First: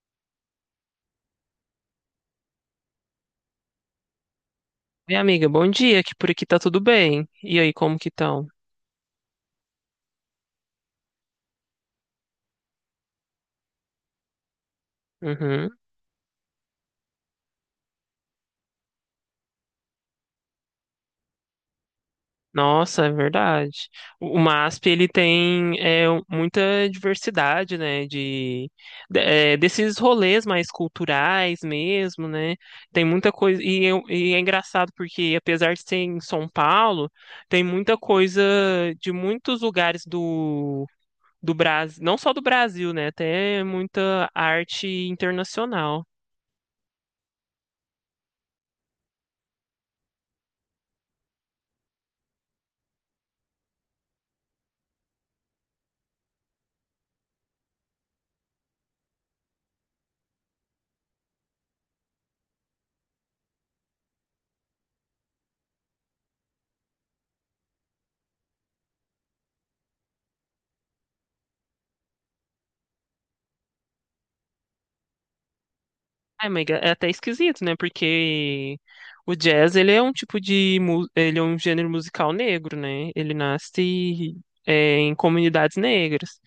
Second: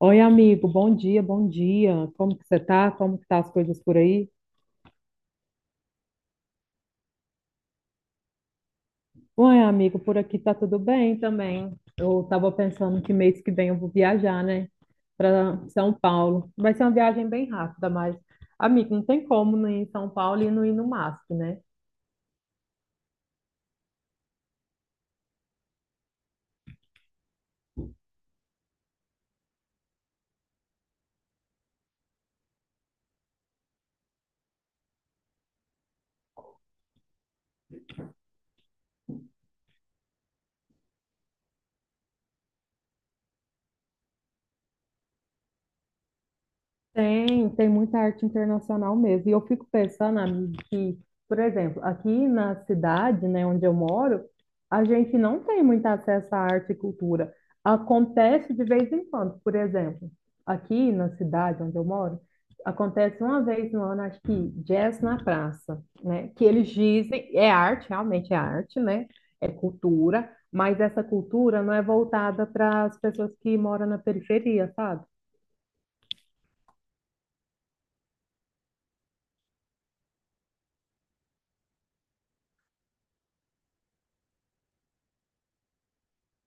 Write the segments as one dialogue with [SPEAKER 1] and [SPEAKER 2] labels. [SPEAKER 1] Oi, amigo, bom dia, bom dia. Como que você tá? Como que tá as coisas por aí?
[SPEAKER 2] Minha amiga, bom dia, que por aqui tá tudo bem. E aí, como que estão?
[SPEAKER 1] Oi, amigo, por aqui tá tudo bem também. Eu tava pensando que mês que vem eu vou viajar, né, para
[SPEAKER 2] Uhum.
[SPEAKER 1] São Paulo. Vai ser uma viagem bem rápida, mas amigo, não tem como não ir em São Paulo e não ir no MASP, né?
[SPEAKER 2] Nossa, é verdade. O MASP, ele tem muita diversidade, né, de, desses rolês mais culturais mesmo, né, tem muita coisa, e é engraçado porque, apesar de ser em São Paulo, tem muita coisa de muitos lugares do, do Brasil, não só do Brasil, né, até muita arte internacional.
[SPEAKER 1] Tem muita arte internacional mesmo. E eu fico pensando, amigo, que, por exemplo, aqui na cidade, né, onde eu moro, a gente não tem muito acesso à arte e cultura. Acontece de vez em quando, por exemplo, aqui na cidade onde eu moro, acontece uma vez no ano, acho que Jazz na Praça, né? Que eles dizem, é arte, realmente é arte, né? É cultura, mas essa cultura não é voltada para as pessoas que moram na periferia, sabe?
[SPEAKER 2] É, mas é até esquisito, né? Porque o jazz, ele é um tipo de, ele é um gênero musical negro, né? Ele nasce em comunidades negras.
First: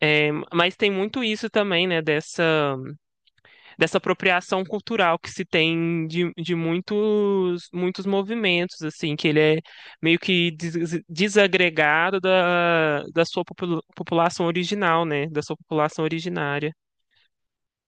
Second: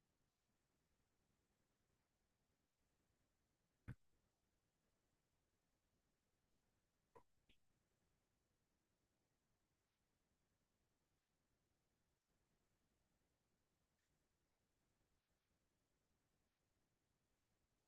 [SPEAKER 2] É, mas tem muito isso também, né? Dessa, dessa apropriação cultural que se tem de muitos, muitos movimentos, assim, que ele é meio que desagregado da, da sua população original, né? Da sua população originária.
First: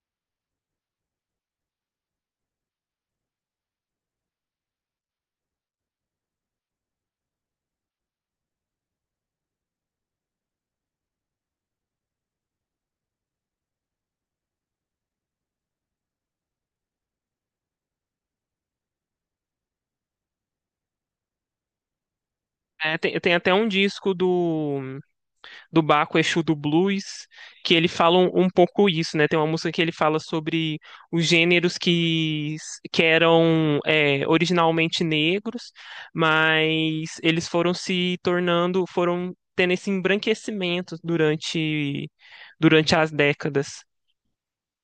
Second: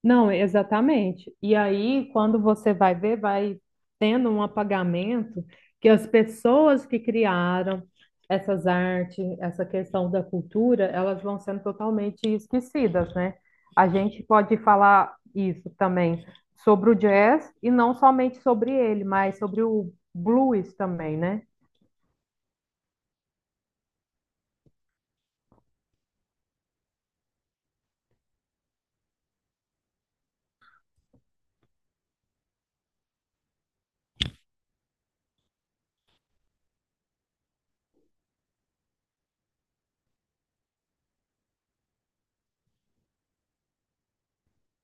[SPEAKER 1] Não, exatamente. E aí, quando você vai ver, vai tendo um apagamento que as pessoas que criaram essas artes, essa questão da cultura, elas vão sendo totalmente esquecidas, né? A gente pode falar isso também sobre o jazz e não somente sobre ele, mas sobre o blues também, né?
[SPEAKER 2] É, tem até um disco do do Baco Exu do Blues, que ele fala um pouco isso, né? Tem uma música que ele fala sobre os gêneros que eram originalmente negros, mas eles foram se tornando, foram tendo esse embranquecimento durante, durante as décadas.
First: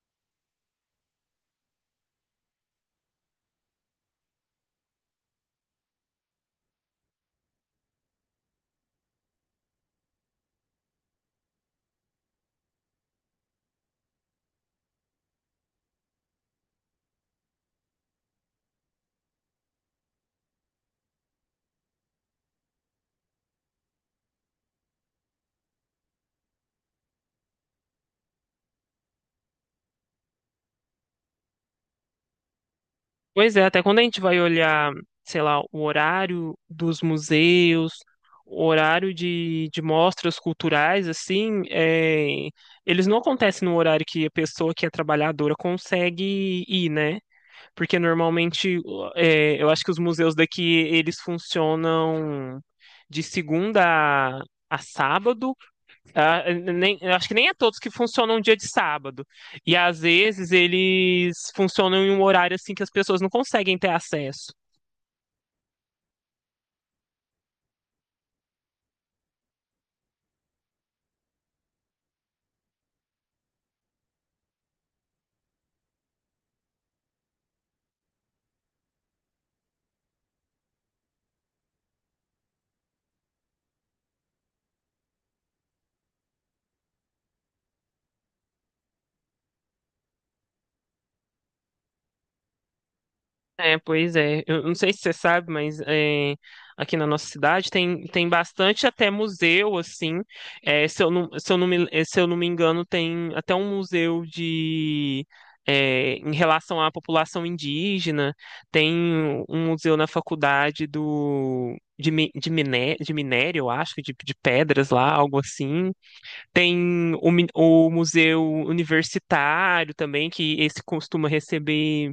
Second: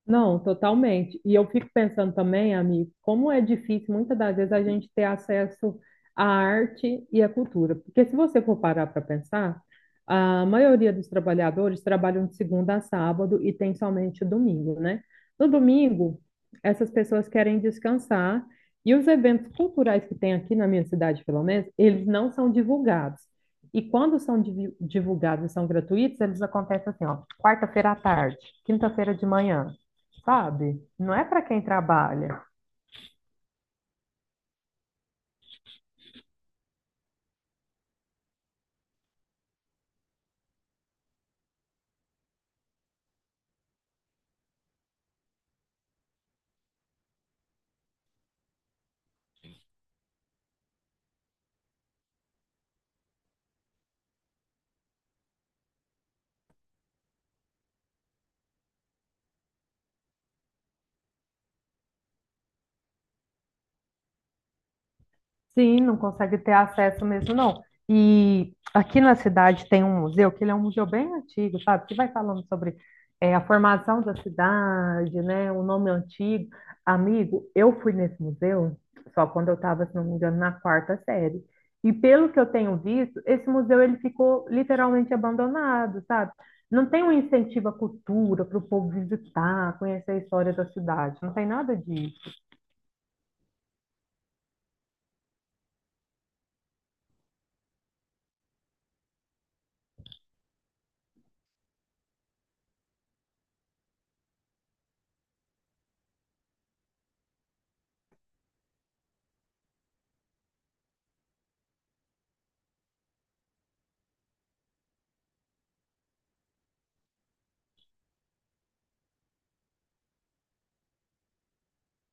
[SPEAKER 1] Não, totalmente. E eu fico pensando também, amigo, como é difícil muitas das vezes a gente ter acesso à arte e à cultura. Porque se você for parar para pensar, a maioria dos trabalhadores trabalham de segunda a sábado e tem somente o domingo, né? No domingo, essas pessoas querem descansar e os eventos culturais que tem aqui na minha cidade, pelo menos, eles não são divulgados. E quando são divulgados e são gratuitos, eles acontecem assim, ó, quarta-feira à tarde, quinta-feira de manhã sabe? Não é para quem trabalha.
[SPEAKER 2] Pois é, até quando a gente vai olhar, sei lá, o horário dos museus, o horário de mostras culturais, assim, eles não acontecem no horário que a pessoa que é trabalhadora consegue ir, né? Porque normalmente, eu acho que os museus daqui, eles funcionam de segunda a, a sábado. Ah, nem, eu acho que nem é todos que funcionam um dia de sábado. E às vezes eles funcionam em um horário assim que as pessoas não conseguem ter acesso.
[SPEAKER 1] Sim, não consegue ter acesso mesmo, não. E aqui na cidade tem um museu, que ele é um museu bem antigo, sabe? Que vai falando sobre é, a formação da cidade, né? O nome antigo. Amigo, eu fui nesse museu só quando eu estava, se não me engano, na quarta série. E pelo que eu tenho visto, esse museu ele ficou literalmente abandonado, sabe? Não tem um incentivo à cultura para o povo visitar, conhecer a história da cidade, não tem nada disso.
[SPEAKER 2] É, pois é. Eu não sei se você sabe, mas aqui na nossa cidade tem, tem bastante até museu, assim. É, se eu não me engano, tem até um museu de em relação à população indígena. Tem um museu na faculdade do de, de, de minério, eu acho, de pedras lá, algo assim. Tem o, o museu universitário também, que esse costuma receber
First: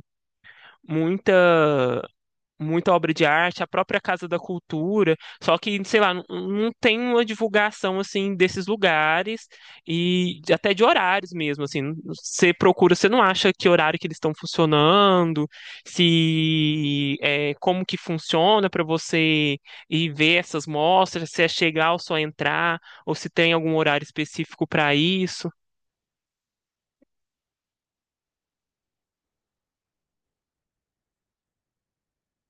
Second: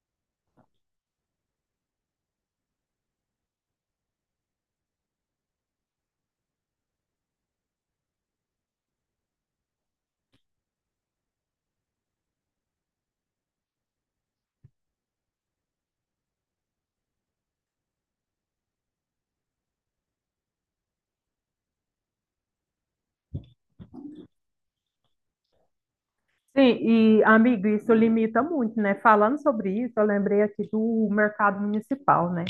[SPEAKER 2] muita muita obra de arte, a própria Casa da Cultura, só que, sei lá, não, não tem uma divulgação assim desses lugares e até de horários mesmo, assim, você procura, você não acha que horário que eles estão funcionando, se é, como que funciona para você ir ver essas mostras, se é chegar ou só entrar, ou se tem algum horário específico para isso.
[SPEAKER 1] Sim, e amigo, isso limita muito, né? Falando sobre isso, eu lembrei aqui do mercado municipal, né?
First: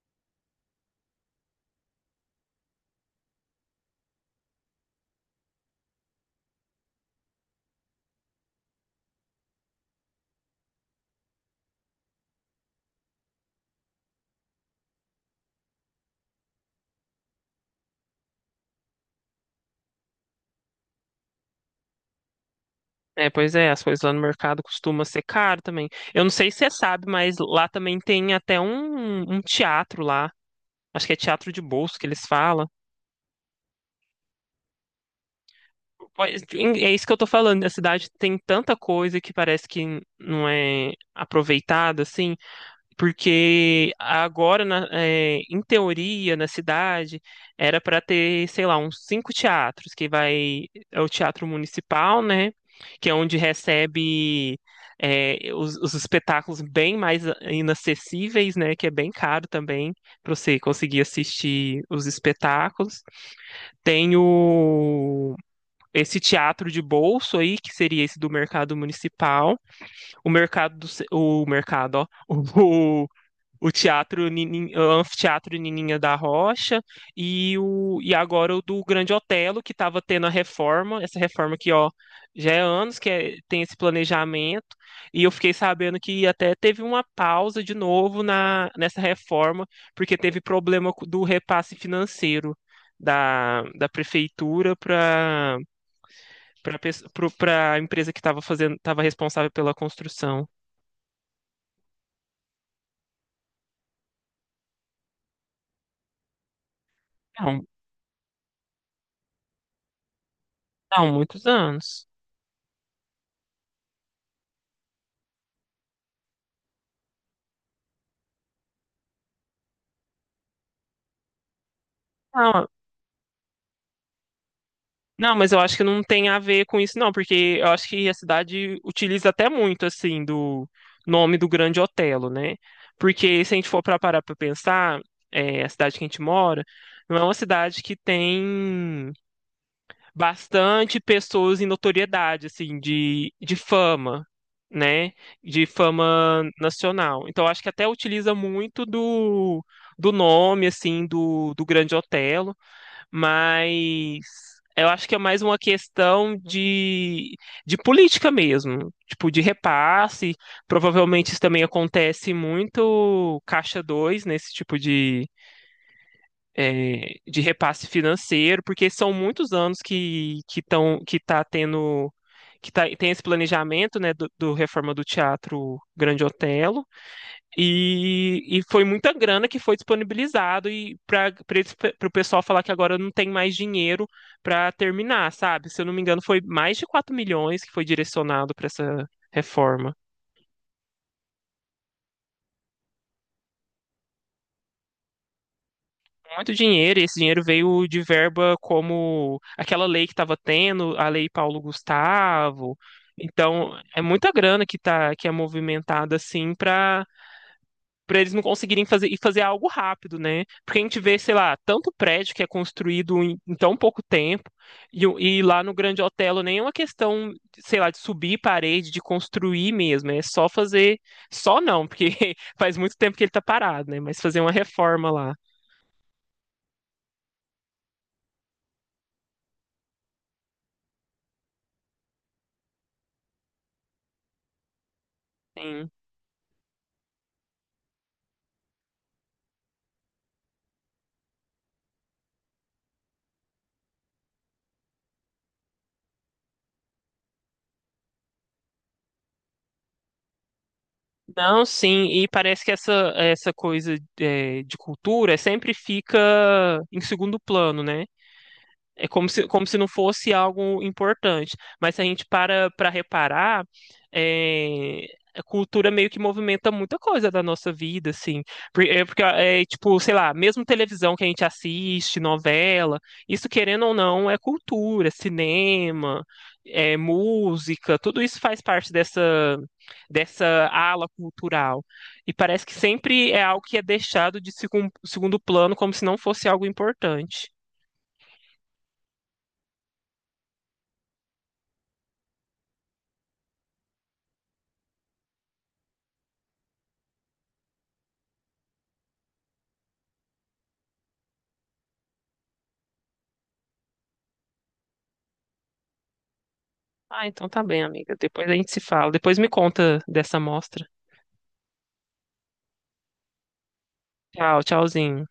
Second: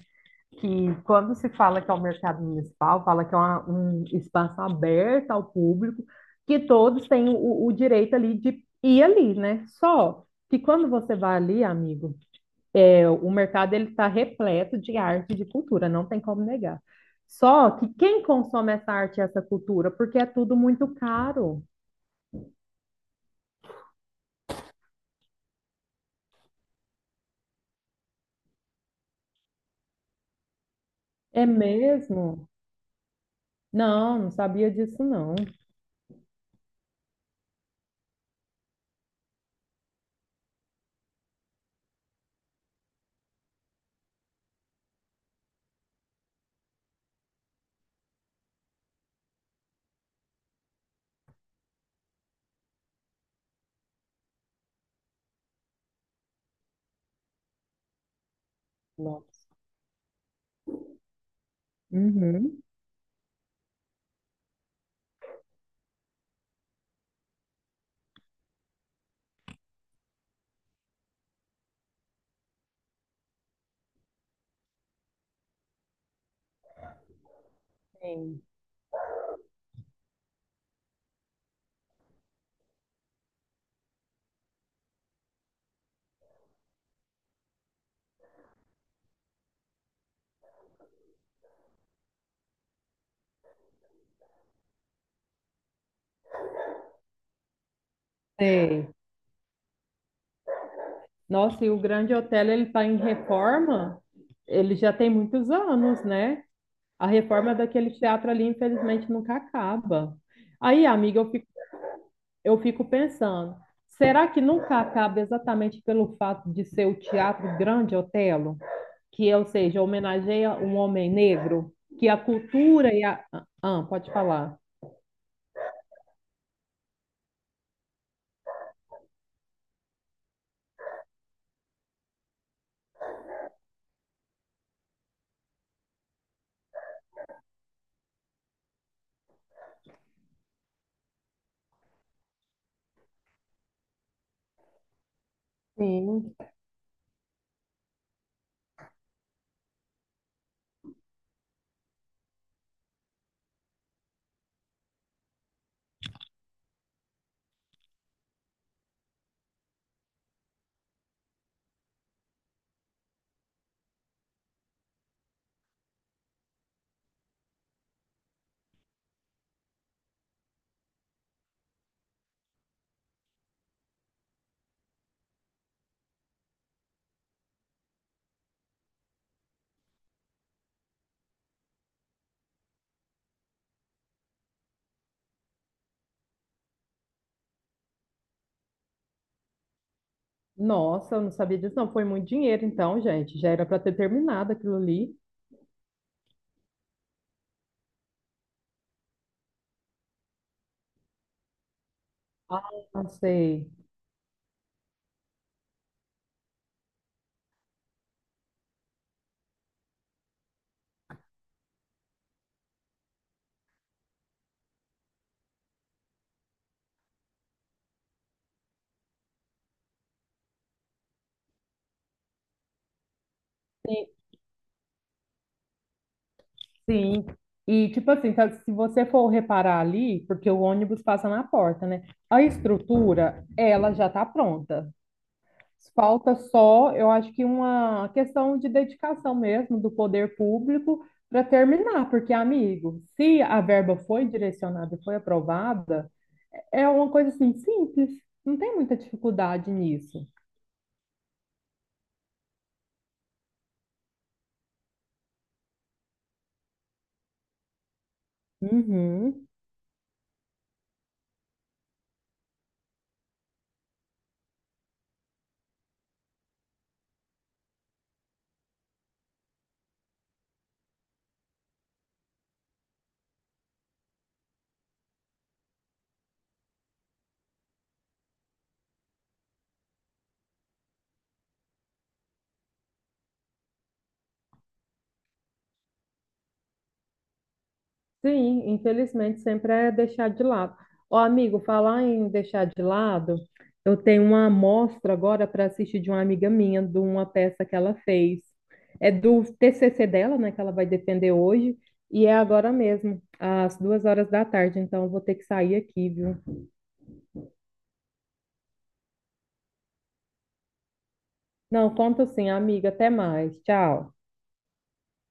[SPEAKER 1] Que quando se fala que é o mercado municipal, fala que é um espaço aberto ao público, que todos têm o direito ali de ir ali, né? Só que quando você vai ali, amigo, é, o mercado ele está repleto de arte e de cultura, não tem como negar. Só que quem consome essa arte e essa cultura? Porque é tudo muito caro.
[SPEAKER 2] É, pois é, as coisas lá no mercado costumam ser caro também. Eu não sei se você sabe, mas lá também tem até um teatro lá. Acho que é
[SPEAKER 1] É
[SPEAKER 2] teatro de bolso que eles
[SPEAKER 1] mesmo?
[SPEAKER 2] falam.
[SPEAKER 1] Não, não sabia disso, não.
[SPEAKER 2] Pois, é isso que eu tô falando. A cidade tem tanta coisa que parece que não é aproveitada, assim. Porque agora, em teoria, na cidade, era para ter, sei lá, uns cinco teatros, que vai, é o Teatro Municipal, né? Que é onde recebe, os espetáculos bem mais inacessíveis, né? Que é bem caro
[SPEAKER 1] Nossa.
[SPEAKER 2] também para você conseguir assistir os
[SPEAKER 1] Uhum.
[SPEAKER 2] espetáculos. Tem o, esse teatro de bolso aí, que seria esse do Mercado Municipal. O mercado do, o mercado, ó, o o teatro, o anfiteatro Nininha da Rocha e o, e
[SPEAKER 1] Tem.
[SPEAKER 2] agora o do Grande Otelo, que estava tendo a reforma, essa reforma que ó, já é anos que tem esse planejamento, e eu fiquei sabendo que até teve uma pausa de novo na, nessa reforma porque teve problema do repasse financeiro. Da, da prefeitura para para a empresa que estava fazendo,
[SPEAKER 1] Sei.
[SPEAKER 2] estava responsável pela construção.
[SPEAKER 1] Nossa, e o Grande Hotel, ele está em reforma, ele já tem muitos anos, né? A reforma é
[SPEAKER 2] Não,
[SPEAKER 1] daquele teatro ali, infelizmente, nunca acaba. Aí,
[SPEAKER 2] não,
[SPEAKER 1] amiga, eu
[SPEAKER 2] muitos
[SPEAKER 1] fico,
[SPEAKER 2] anos.
[SPEAKER 1] eu fico pensando, será que nunca acaba exatamente pelo fato de ser o Teatro Grande Otelo, que, ou seja, homenageia um homem negro, que a
[SPEAKER 2] Não,
[SPEAKER 1] cultura e a... Ah, pode falar.
[SPEAKER 2] não, mas eu acho que não tem a ver com isso, não, porque eu acho que a cidade utiliza até muito, assim, do nome do Grande Otelo, né? Porque se a gente for para parar para pensar, a cidade que a gente mora não é uma cidade que tem bastante pessoas em notoriedade, assim, de fama, né? De
[SPEAKER 1] Sim.
[SPEAKER 2] fama nacional. Então, eu acho que até utiliza muito do, do nome, assim, do, do Grande Otelo. Mas eu acho que é mais uma questão de política mesmo, tipo de repasse. Provavelmente isso também acontece muito caixa 2 nesse tipo de, de repasse financeiro, porque são muitos anos que que tá tendo, que tá, tem esse planejamento, né, do, do reforma do Teatro Grande Otelo. E foi muita grana que foi disponibilizado, e para o pessoal falar que agora não tem mais dinheiro para terminar, sabe? Se eu não me engano, foi mais de 4 milhões que foi direcionado para essa reforma.
[SPEAKER 1] Nossa, eu não sabia disso, não. Foi muito dinheiro, então, gente. Já era para ter terminado aquilo ali.
[SPEAKER 2] Muito dinheiro, e esse dinheiro veio de verba como aquela lei que estava tendo, a Lei Paulo Gustavo.
[SPEAKER 1] Ah, sei.
[SPEAKER 2] Então, é muita grana que tá, que é movimentada assim para para eles não conseguirem fazer e fazer algo rápido, né? Porque a gente vê, sei lá, tanto prédio que é construído em, em tão pouco tempo, e, e lá no Grande Otelo nem é uma questão, sei lá, de subir parede, de construir mesmo, é só fazer, só não, porque faz muito tempo que ele tá parado, né? Mas fazer uma reforma lá.
[SPEAKER 1] Sim. E, tipo assim, se você for reparar ali, porque o ônibus passa na porta, né? A estrutura, ela já tá pronta.
[SPEAKER 2] Sim.
[SPEAKER 1] Falta só, eu acho que uma questão de dedicação mesmo do poder público para terminar, porque, amigo, se a verba foi direcionada e foi aprovada, é uma coisa assim simples. Não tem muita dificuldade nisso.
[SPEAKER 2] Não, sim, e parece que essa coisa de cultura sempre fica em segundo plano, né? É
[SPEAKER 1] Uhum.
[SPEAKER 2] como se não fosse algo importante. Mas se a gente para para reparar, é, a cultura meio que movimenta muita coisa da nossa vida, assim. É porque, tipo, sei lá, mesmo televisão que a gente assiste, novela, isso querendo ou não é cultura, cinema, é música, tudo isso faz parte dessa, dessa ala cultural. E parece que sempre é algo que é deixado de segundo plano, como se não fosse algo importante.
[SPEAKER 1] Sim, infelizmente sempre é deixar de lado. Ó, amigo, falar em deixar de lado, eu tenho uma amostra agora para assistir de uma amiga minha, de uma peça que ela fez. É do TCC dela, né, que ela vai defender hoje, e é agora mesmo, às 2 horas da tarde, então eu vou ter que sair aqui, viu?
[SPEAKER 2] Ah, então tá bem, amiga. Depois a gente se fala. Depois me conta dessa amostra.
[SPEAKER 1] Não, conta sim, amiga, até mais. Tchau.
[SPEAKER 2] Tchau, tchauzinho.